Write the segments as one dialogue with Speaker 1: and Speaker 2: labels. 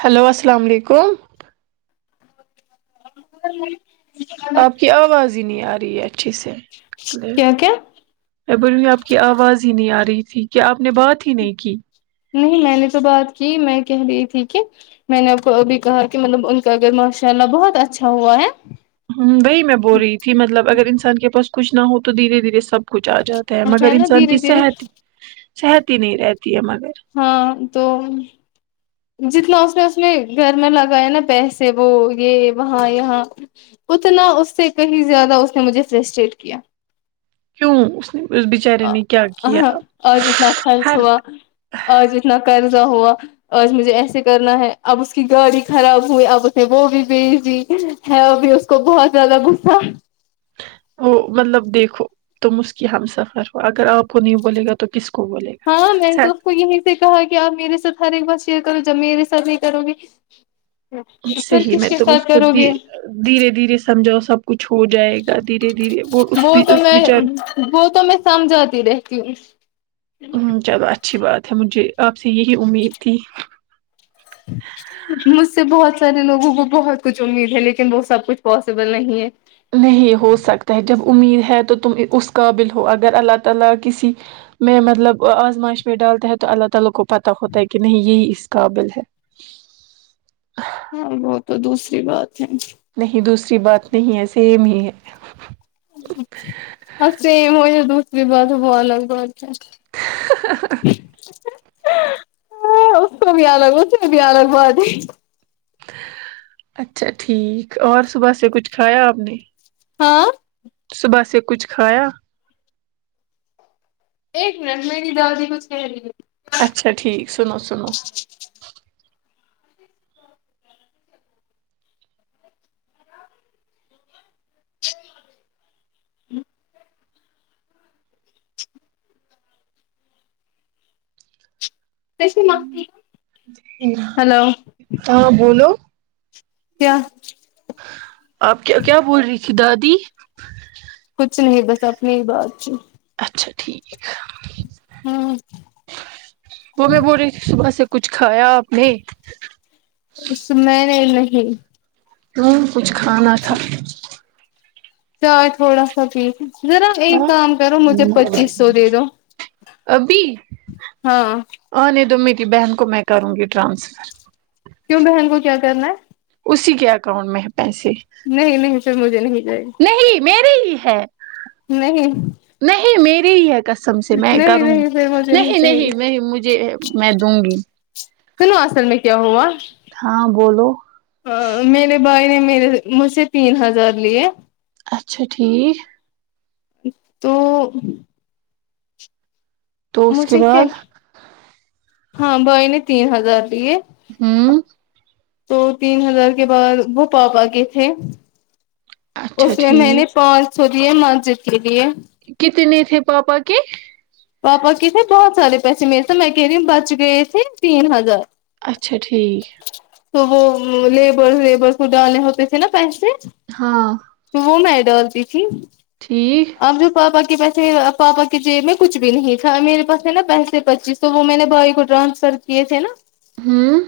Speaker 1: hello السلام علیکم آپ کی آواز ہی نہیں آ رہی ہے اچھی سے
Speaker 2: کیا کیا
Speaker 1: ا بول آپ کی آواز ہی نہیں آ رہی تھی کیا آپ نے بات ہی نہیں کی
Speaker 2: نہیں میں نے تو بات کی میں کہہ رہی تھی کہ میں نے اب کو ابھی کہا کہ مطلب ان کا اگر ماشاء اللہ بہت اچھا ہوا ہے
Speaker 1: ہ وہی میں بول رہی تھی مطلب اگر انسان کے پاس کچھ نہ ہو تو دھیرے دھیرے سب کچھ آ جاتا مگر
Speaker 2: ہے نا
Speaker 1: انسان کی
Speaker 2: دھیرے دھیرے
Speaker 1: صحت صحت ہی نہیں رہتی ہے مگر
Speaker 2: ہاں تو جتنا اس نے اس نے گھر میں لگایا نا پیسے وہ یہ وہاں یہاں اتنا اس سے کہیں زیادہ اس نے مجھے فرسٹریٹ کیا
Speaker 1: کیوں نے اس بیچارے نے کیا کیا
Speaker 2: اور جتنا خرچ
Speaker 1: ہر
Speaker 2: ہوا اور ج اتنا قرضہ ہوا آج مجھے ایسے کرنا ہے اب اس کی گاڑی خراب ہوئی اب اس نے وہ بھی بھیج دی ہے وہ بھی اس کو بہت زیادہ صا
Speaker 1: وہ مطلب دیکھو تم اس کی ہم سفر ہو اگر آپ کو نہیں بولے گا تو کس کو بولے گا
Speaker 2: ہاں میں نے تو اس کو یہیں سے کہا کہ آپ میرے ساتھ ہر ایک بار شیئر کرو جب میرے ساتھ نہیں کروں گی ا سر
Speaker 1: صحیح
Speaker 2: کس
Speaker 1: میں
Speaker 2: کے
Speaker 1: تم اس
Speaker 2: ساتھ
Speaker 1: کو
Speaker 2: کرو
Speaker 1: دی
Speaker 2: گے
Speaker 1: دھیرے دھیرے سمجھاؤ سب کچھ ہو جائے گا دھیرے دھیرے وہ اس
Speaker 2: تو
Speaker 1: اس
Speaker 2: میں
Speaker 1: وچار
Speaker 2: وہ تو میں سمجھاتی رہتی ہوں
Speaker 1: ہ چلو اچھی بات ہے مجھے آپ سے یہی امید تھی ہ
Speaker 2: مجھ سے بہت سارے لوگوں کو بہت کچھ امید ہے لیکن وہ سب کچھ پاسبل نہیں ہے
Speaker 1: نہیں ہو سکتا ہے جب امید ہے تو تم اس قابل ہو اگر اللہ تعالی کسی میں مطلب آزمائش میں ڈالتا ہیں تو اللہ تعالی کو پت ہوتا ہے کہ نہیں یہی اس قابل ہے
Speaker 2: ہاں وہ تو دوسری بات ہے
Speaker 1: نہیں دوسری بات نہیں ہے سیم ہی ہے
Speaker 2: اور سیم ہو ج دوسری بات وہ الگ بات ہے
Speaker 1: ہاں
Speaker 2: اس کو بھی الگ اس کو بھی الگ بات ہے
Speaker 1: اچھا ٹھیک اور صبح سے کچھ کھایا آپ نے
Speaker 2: ہاں
Speaker 1: صبح سے کچھ کھایا
Speaker 2: ایک منٹ میری دادی کوچ کہہ رہ
Speaker 1: اچھا ٹھیک سنو سنو
Speaker 2: ہوں کسے نوڈی
Speaker 1: ہاں بولو
Speaker 2: کیا
Speaker 1: آپ کیا کیا بول رہی تھی دادی
Speaker 2: کچھ نہیں بس اپنی ہی بات چ
Speaker 1: اچھا ٹھیک
Speaker 2: ہاں
Speaker 1: وہ میں بول رہی تھی صبح سے کچھ کھایا آپ نے
Speaker 2: س میں نہیں
Speaker 1: کیوں کچھ کھانا تھا
Speaker 2: چار تھوڑا سا پیس ذرا ایک
Speaker 1: ہاں
Speaker 2: کام کرو مجھے پچیس سو دے دو ہاں
Speaker 1: ہ نہیں تو میری بہن کو میں کروں گی ٹرانسفر
Speaker 2: کیوں بہن کو کیا کرنا ہے
Speaker 1: اسی کے اکاؤنٹ میں ہے پیسے
Speaker 2: نہیں نہیں پھر مجھے نہیں چاہیے
Speaker 1: میرری ہی ہے
Speaker 2: نہیں
Speaker 1: نہیں میری ہی ہےقسم سے میں
Speaker 2: نہیں
Speaker 1: کروں گی
Speaker 2: نہیں پھر مجھے
Speaker 1: نہیں
Speaker 2: چاہیے
Speaker 1: نہیں میں مجھے میں دوں گی
Speaker 2: سنو اصل میں کیا ہوا
Speaker 1: ہاں بولو
Speaker 2: میرے بھائی نے میرے مجھ سے تین ہزار لیے
Speaker 1: اچھا ٹھیک
Speaker 2: تو
Speaker 1: تو اس کے
Speaker 2: مجھے کیا
Speaker 1: بعد
Speaker 2: ہاں بھائی نے تین ہزار لیے
Speaker 1: ہوں
Speaker 2: تو تین ہزار کے بعد وہ پاپا کے تھے
Speaker 1: اچھا
Speaker 2: اس میں مینے
Speaker 1: ٹھیک
Speaker 2: پانچ سو دیے مسجد کے لیے
Speaker 1: کتنے تھے پاپا کے
Speaker 2: پاپا کے تھے بہت سارے پیسے میرے تھے میں کہہ رہی ہوں بچ گئے تھے تین ہزار
Speaker 1: اچھا ٹھیک
Speaker 2: تو وہ لیبر لیبرکو ڈالے ہوتے تھے نا پیسے
Speaker 1: ہاں
Speaker 2: تو وہ میں ڈالتی تھی
Speaker 1: ٹھیک
Speaker 2: اب جو پاپا کے پیسے پاپا کے جیب میں کچھ بھی نہیں تھا میرے پاس ہے نا پیسے پچیس تو وہ میں نے بھائی کو ٹرانسفر کیے تھے نا
Speaker 1: ہوں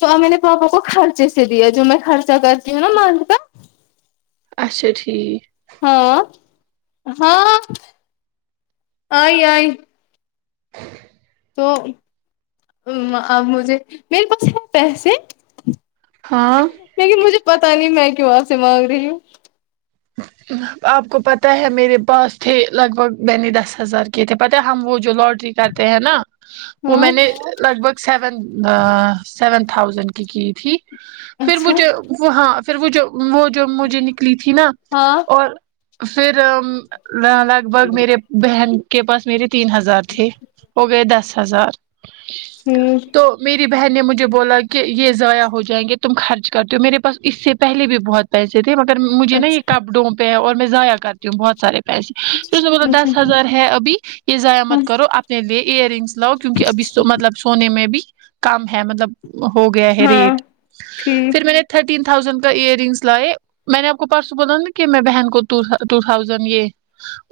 Speaker 2: تو میں نے پاپا کو خرچے سے دیا جو میں خرچا کرتی ہوں نا منتھ کا
Speaker 1: اچھا ٹھیک
Speaker 2: ہاں ہاں آئی آئی تو ا مجھے میرے پاس ہے پیسے
Speaker 1: ہاں
Speaker 2: لیکن مجھے پتا نہیں میں کیوں آپ سے مانگ رہی ہوں
Speaker 1: آپ کو پتہ ہے میرے پاس تھے لگ بھگ میں نے دس ہزار کی تھے پتہ ہم وہ جو لاٹری کرتے ہیں نا وہ
Speaker 2: ہاں
Speaker 1: میں نے لگ بھگ سیون سیون تھاؤزینڈ کی کی تھی پھر وہ
Speaker 2: اچھا
Speaker 1: جوے وہ ہاں پھر وہ جو وہ جو مجھے نکلی تھی نا
Speaker 2: ہاں
Speaker 1: اور پھر لگ بھگ میرے بہن کے پاس میرے تین ہزار تھے ہو گئے دس ہزار
Speaker 2: ہوں
Speaker 1: تو میری بہن نے مجھے بولا کہ یہ ضائع ہو جائیں گے تم خرچ کرتے ہو میرے پاس اس سے پہلے بھی بہت پیسے تھے مگر مجھے نا یہ
Speaker 2: اچھا
Speaker 1: کپڑوں پے اور میں زیا کرتی ہوں بہت سارے پیسے پھر اس نے بولا
Speaker 2: اچھا
Speaker 1: دس ہزار ہے ابھی یہ ضائع مت کرو اپنے لیے ایئر رنگس لاؤ کیونکہ ابھی مطلب سونے میں بھی کم ہے مطلب ہو گیا ہے
Speaker 2: ہاں
Speaker 1: ریٹ
Speaker 2: ٹھیک
Speaker 1: پھر میں نے تھرٹین تھاؤزینڈ کا ایئر رنگس لائے میں نے آپ کو پاس ب نا کہ میں بہن کو ٹو تھازینڈ یہ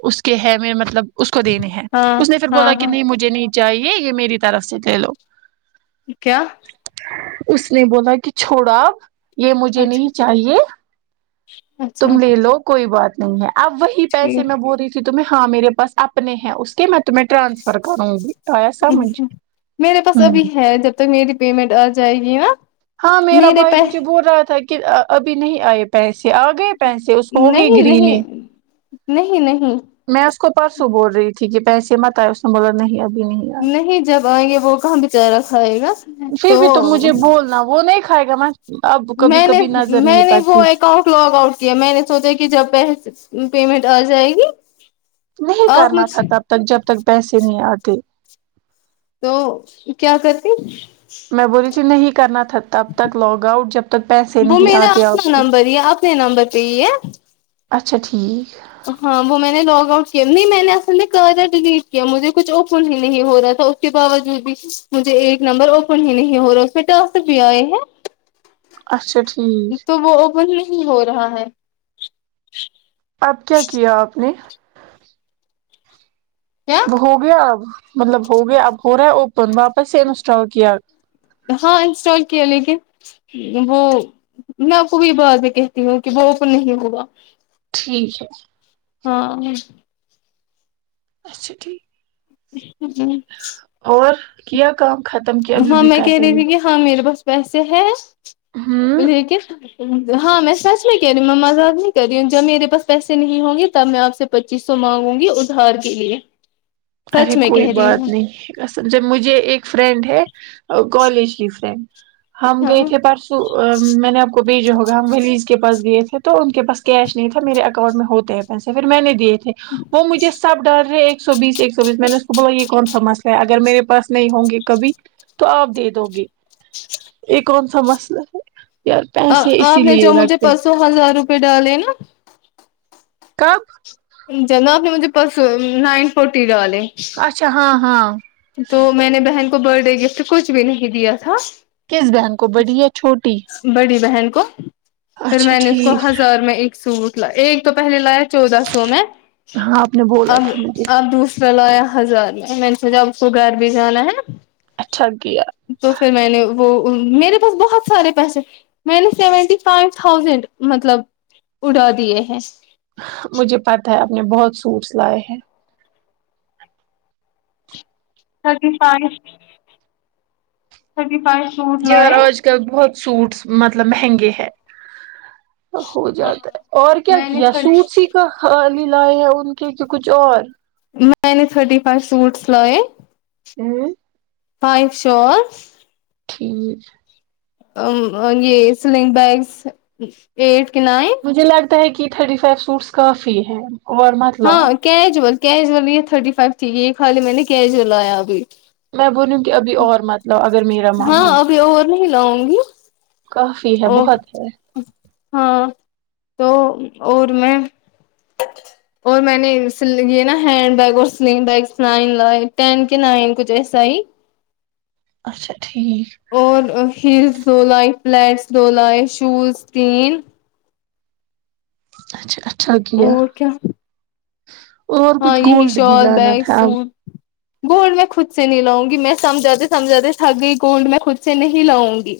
Speaker 1: اس کے ہے مطلب اس کو دینے ہے
Speaker 2: ہاں
Speaker 1: اس نے پھر
Speaker 2: ہاں
Speaker 1: بولا کہ
Speaker 2: ہاں
Speaker 1: نہیں مجھے نہیں چاہیے یہ میری طرف سے لے لو
Speaker 2: کیا
Speaker 1: اس نے بولا کہ چھوڑو اپ یہ مجھے
Speaker 2: اچھا
Speaker 1: نہیں چاہیے
Speaker 2: اچھا
Speaker 1: تم لے لو کوئی بات نہیں ہے اب وہی پیسے میں
Speaker 2: ٹھیک
Speaker 1: بول رہی کے تمہیں ہاں میرے پاس اپنے ہیں اس کے مت تو میں ٹرانسفر کروں گی آیا سا مجھ ہوں
Speaker 2: تو میری پیمنٹ آ جائے گی نا
Speaker 1: ہاں میرا
Speaker 2: میرے
Speaker 1: بھائی
Speaker 2: پے
Speaker 1: مجھے بول رہا تھا کہ ابھی نہیں آئے پیسے آ گئے پیسے اس کو ہو گئے
Speaker 2: نہیں
Speaker 1: گرین
Speaker 2: نہیں نہیں نہیں
Speaker 1: میں اس کو پرسوں بول رہی تھی کہ پیسے مت آئے اس نے بولا نہیں ابھی نہیں آئے
Speaker 2: نہیں جب آئیں گے وہ کہاں بچارہ کھائے گا
Speaker 1: پھر بھی تو مجھے بولنا وہ نہیں کھائے گا اب کبھی
Speaker 2: میں نے
Speaker 1: کبھی نظر نہیں
Speaker 2: میں نے وہ
Speaker 1: پڑتی
Speaker 2: اکاؤٹ کو لگ آؤٹ کیا میں نے سوچا کہ جب پے پیمنٹ آ جائے گی
Speaker 1: نہیں
Speaker 2: آپ
Speaker 1: کرنا
Speaker 2: مجھ
Speaker 1: تھا تب
Speaker 2: تو
Speaker 1: تک جب تک پیسے نہیں آتے
Speaker 2: تو کیا کرتی
Speaker 1: میں بولی رہی تھی نہیں کرنا تھا تب تک لاگ آؤٹ جب تک پیسے نہیں آتے آپ کے
Speaker 2: کتنے نمبر پہ یہ
Speaker 1: اچھا ٹھیک
Speaker 2: ہاں وہ میں نے لاگ آؤٹ کیا نہیں میں نے اصل میں کریا ڈیلیٹ کیا مجھے کچھ اوپن ہی نہیں ہو رہا تھا اس کے باوجود بھی مجھے ایک نمبر اوپن ہی نہیں ہو رہا پھر ٹاسک بھی آئے ہیں
Speaker 1: اچھا ٹھیک
Speaker 2: تو وہ اوپن نہیں ہو رہا ہے
Speaker 1: اب کیا کیا آپ نے
Speaker 2: کیا
Speaker 1: وہ ہو گیا اب مطلب ہو گیا اب ہو رہا ہے اوپن واپس سے انسٹال کیا
Speaker 2: ہاں انسٹال کیا لیکن وہ میں آپ کوو یہ بعد میں کہتی ہوں کہ وہ اوپن نہیں ہوگا
Speaker 1: ٹھیک ہے
Speaker 2: ہاں
Speaker 1: اچھا ٹھیک
Speaker 2: پتا نہی
Speaker 1: اور کیا کام ختم کی ابھی
Speaker 2: ہاں
Speaker 1: بھی
Speaker 2: میں
Speaker 1: کر
Speaker 2: کہہ
Speaker 1: رہی ہوں
Speaker 2: تھی کہ ہاں میرے پاس پیسے ہے
Speaker 1: ہوں
Speaker 2: لیکن ہاں میں سچ میں کہہ رہی ہوں میں مذاق نہیں کر رہی ہوں جب میرے پاس پیسے نہیں ہونگے تب میں آپ سے پچیس سو مانگوں گی ادھار کے لیے
Speaker 1: ارے
Speaker 2: سچ میں
Speaker 1: کوئی
Speaker 2: کہہ رہی
Speaker 1: بات
Speaker 2: ہوں
Speaker 1: نہیں سمھ مجھے ایک فرینڈ ہے کالج کی فرینڈ ہم گئے تھے پرسوں ا میں نے آپ کو بھیجا ہوگا ہم ولیز کے پاس گئے تھے تو ان کے پاس کیش نہیں تھا میرے اکاؤنٹ میں ہوتا ہے پیسے پھر میں نے دیے تھے وہ مجھے سب ڈال رہے ہیں ایک سو بیس ایک سو بیس میں نے بول یہ کون سا مسئلہ ہے اگر میرے پاس نہیں ہوں گے کبھی تو آپ دے دو گے یہ کون سا مسئلہ ہے یار
Speaker 2: ہاں
Speaker 1: پیسے اسی
Speaker 2: آپ نے
Speaker 1: لیے
Speaker 2: جو مجھے
Speaker 1: رکھتے ہیں
Speaker 2: پرسوں ہزار روپئے ڈالے نا
Speaker 1: کب
Speaker 2: جناب نے مجھے پرس نائن فورٹی ڈالے
Speaker 1: اچھا ہاں ہاں
Speaker 2: تو میں نے بہن کو برتھ ڈے گفٹ کچھ بھی نہیں دیا تھا
Speaker 1: کس بہن کو بڑی یا چھوٹی
Speaker 2: بڑی بہن کو پھر
Speaker 1: اچھا
Speaker 2: میں نے اس کو
Speaker 1: ٹھیک
Speaker 2: ہزار میں ایک سوٹ ل ایک تو پہلے لایا چودہ سو میں
Speaker 1: ہاں آپ نے بولا
Speaker 2: ا
Speaker 1: تھا مجھے
Speaker 2: اب دوسرا لایا ہزار میں میں نے سوچا اب گھر بھی جانا ہے
Speaker 1: اچھا کیا
Speaker 2: تو پھر میں نے وہ ا میرے پاس بہت سارے پیسے میں نے سیونٹی فائیو تھاؤزینڈ مطلب اڑا دیے ہیں
Speaker 1: مجھے پتا ہے آپ نے بہت سوٹس لائے ہیں
Speaker 2: thirty five thirty five suit
Speaker 1: یار
Speaker 2: لائے
Speaker 1: آج کل بہت سوٹس مطلب مہنگے ہیں ہو
Speaker 2: ہاں
Speaker 1: جاتا ہے اور کیا
Speaker 2: میں نے
Speaker 1: کیا سوٹ س خال لائے ہیں ان کے کہ کچھ اور
Speaker 2: میں نے تھرٹی فائیو سوٹس لائے
Speaker 1: ہمم
Speaker 2: فائیو شور
Speaker 1: چھیز
Speaker 2: ا م یہ سلنگ بیگس ایٹ کہ نائن
Speaker 1: مجھے لگتا ہے کہ تھرٹی فائیو سوٹس کافی ہے اور مت لاؤ
Speaker 2: ہاں کیجول کیجل یہ تھرٹی فائیو ت یہ خالی میں نے کیجل لیا ابھی
Speaker 1: میں بولوں کے ابھی اور مطلب اگر میرا مانو
Speaker 2: ہاں
Speaker 1: ہوگی
Speaker 2: ابھی نہیں لاؤںگی
Speaker 1: کافی ہے
Speaker 2: ا
Speaker 1: بہت ہے
Speaker 2: ہاں تو اور میں اور میں نے یہ نا ہینڈ بیگ اور سلنگ بیگس نائن لائے ٹین کے نائن کچھ ایسا ہی
Speaker 1: اچھا ٹھیک
Speaker 2: اور ہیلس دو لائے فیلٹس دو لائے شوز تین
Speaker 1: اچھا اچھا کیا اور
Speaker 2: ہاں
Speaker 1: کچھ
Speaker 2: یہی
Speaker 1: گولڈ بھی
Speaker 2: شال
Speaker 1: لانا
Speaker 2: بیگ
Speaker 1: تھا آپ
Speaker 2: سوٹ گولڈ میں خود سے نہیں لاؤںگی میں سمجھاتے سمجھاتے تھک گئی گولڈ میں خود سے نہیں لاؤںگی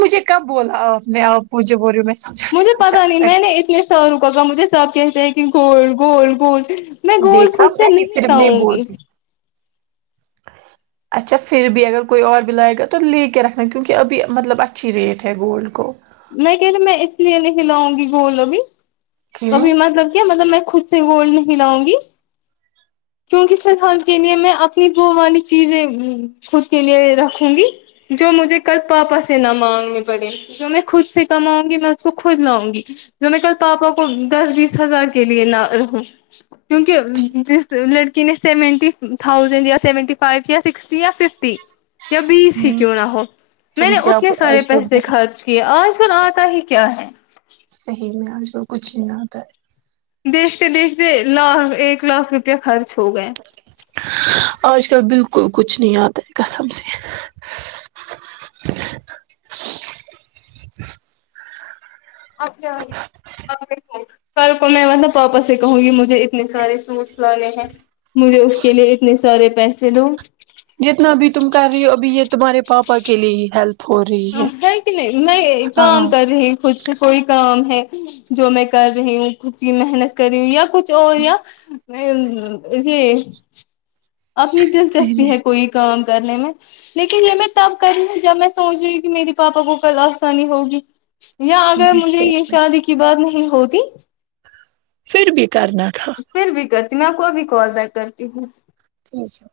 Speaker 1: مجھے کب بولا آپ نے آپ مجھے بول رہی ہوں میں سمجھا نہیں
Speaker 2: مجھے پتا نہیں
Speaker 1: سمجھا
Speaker 2: میں نے اتنے سللوں کا گم مجھے سب کہتے ہیں کہ گولڈ گولڈ گولڈ میں گولڈ
Speaker 1: دیکھا
Speaker 2: خود
Speaker 1: میں
Speaker 2: سے
Speaker 1: ہی
Speaker 2: نہیں
Speaker 1: صرف
Speaker 2: لاؤںگی
Speaker 1: بولتی اچھا پھر بھی اگر کوئی اور بھی لائےگا تو لے کے رکھنا کیونکہ ابھی مطلب اچھی ریٹ ہے گولڈ کو
Speaker 2: میں کہینا میں اس لیے نہیں لاؤںگی گولڈ ابھی
Speaker 1: کیوں
Speaker 2: کبھی مطلب کیا مطلب میں خود سے گولڈ نہیں لاؤںگی کیونکی فی الحال کے لیے میں اپنی وہ والی چیزیں خود کے لیے رکھوں گی جو مجھے کل پاپا سے نہ مانگنے پڑے جو میں خود سے کماؤںگی میں اس کو خود لاؤںگی جو میں کل پاپا کو کو دس بیس ہزار کے لیے نہ رہوں کیونکہ جس لڑکی نے سیونٹی تھاؤزینڈ یا سیونٹی فائیو یا سکسٹی یا ففٹی یا بیس ہی
Speaker 1: ہوں
Speaker 2: کیوں نہ ہو میں
Speaker 1: تم
Speaker 2: نے
Speaker 1: کیا
Speaker 2: اتنے سارے
Speaker 1: آج کل
Speaker 2: پیسے
Speaker 1: بہت
Speaker 2: خرچ کیاآج کل آتا ہی کیا ہے
Speaker 1: صحیح میں آج کل کچھ ہی نہ آتا ہے
Speaker 2: دیکھتے دیکھتے لاکھ ایک لاکھ روپیہ خرچ ہو گئے
Speaker 1: آج کل بالکل کچھ نہیں آتا ہے قسم سے
Speaker 2: [unintelligible] کل کو میں مطلب پاپا سے کہوںگی مجھے اتنے سارے سوٹس لانے ہیں مجھے اس کے لیے اتنے سارے پیسے دو
Speaker 1: جتنا بھی تم کر رہی ہو ابھی یہ تمہارے پاپا کے لیے ہیلپ ہو رہی
Speaker 2: ہے کی نہیں میں
Speaker 1: ہاں
Speaker 2: کام کررہی خود سے کوئی کام ہے جو میں کر رہی ہوں کچھ محنت کر رہی ہوں یا کچھ اور یا یہ اپنی
Speaker 1: صحیح
Speaker 2: دلچسپی
Speaker 1: میں
Speaker 2: ہے کوئی کام کرنے میں لیکن یہ میں تب کری ہوں جب میں سوچ رہی میری پاپا کو کل آسانی ہوگی یا اگر
Speaker 1: ہاں
Speaker 2: مجھے
Speaker 1: صحیح،
Speaker 2: یہ شادی کی کی بات نہیں ہوتی
Speaker 1: پھر بھی کرنا تھا
Speaker 2: پھر بھی کرتی میں آپ کو ابھی کال بیک کرتی ہوں
Speaker 1: اچھا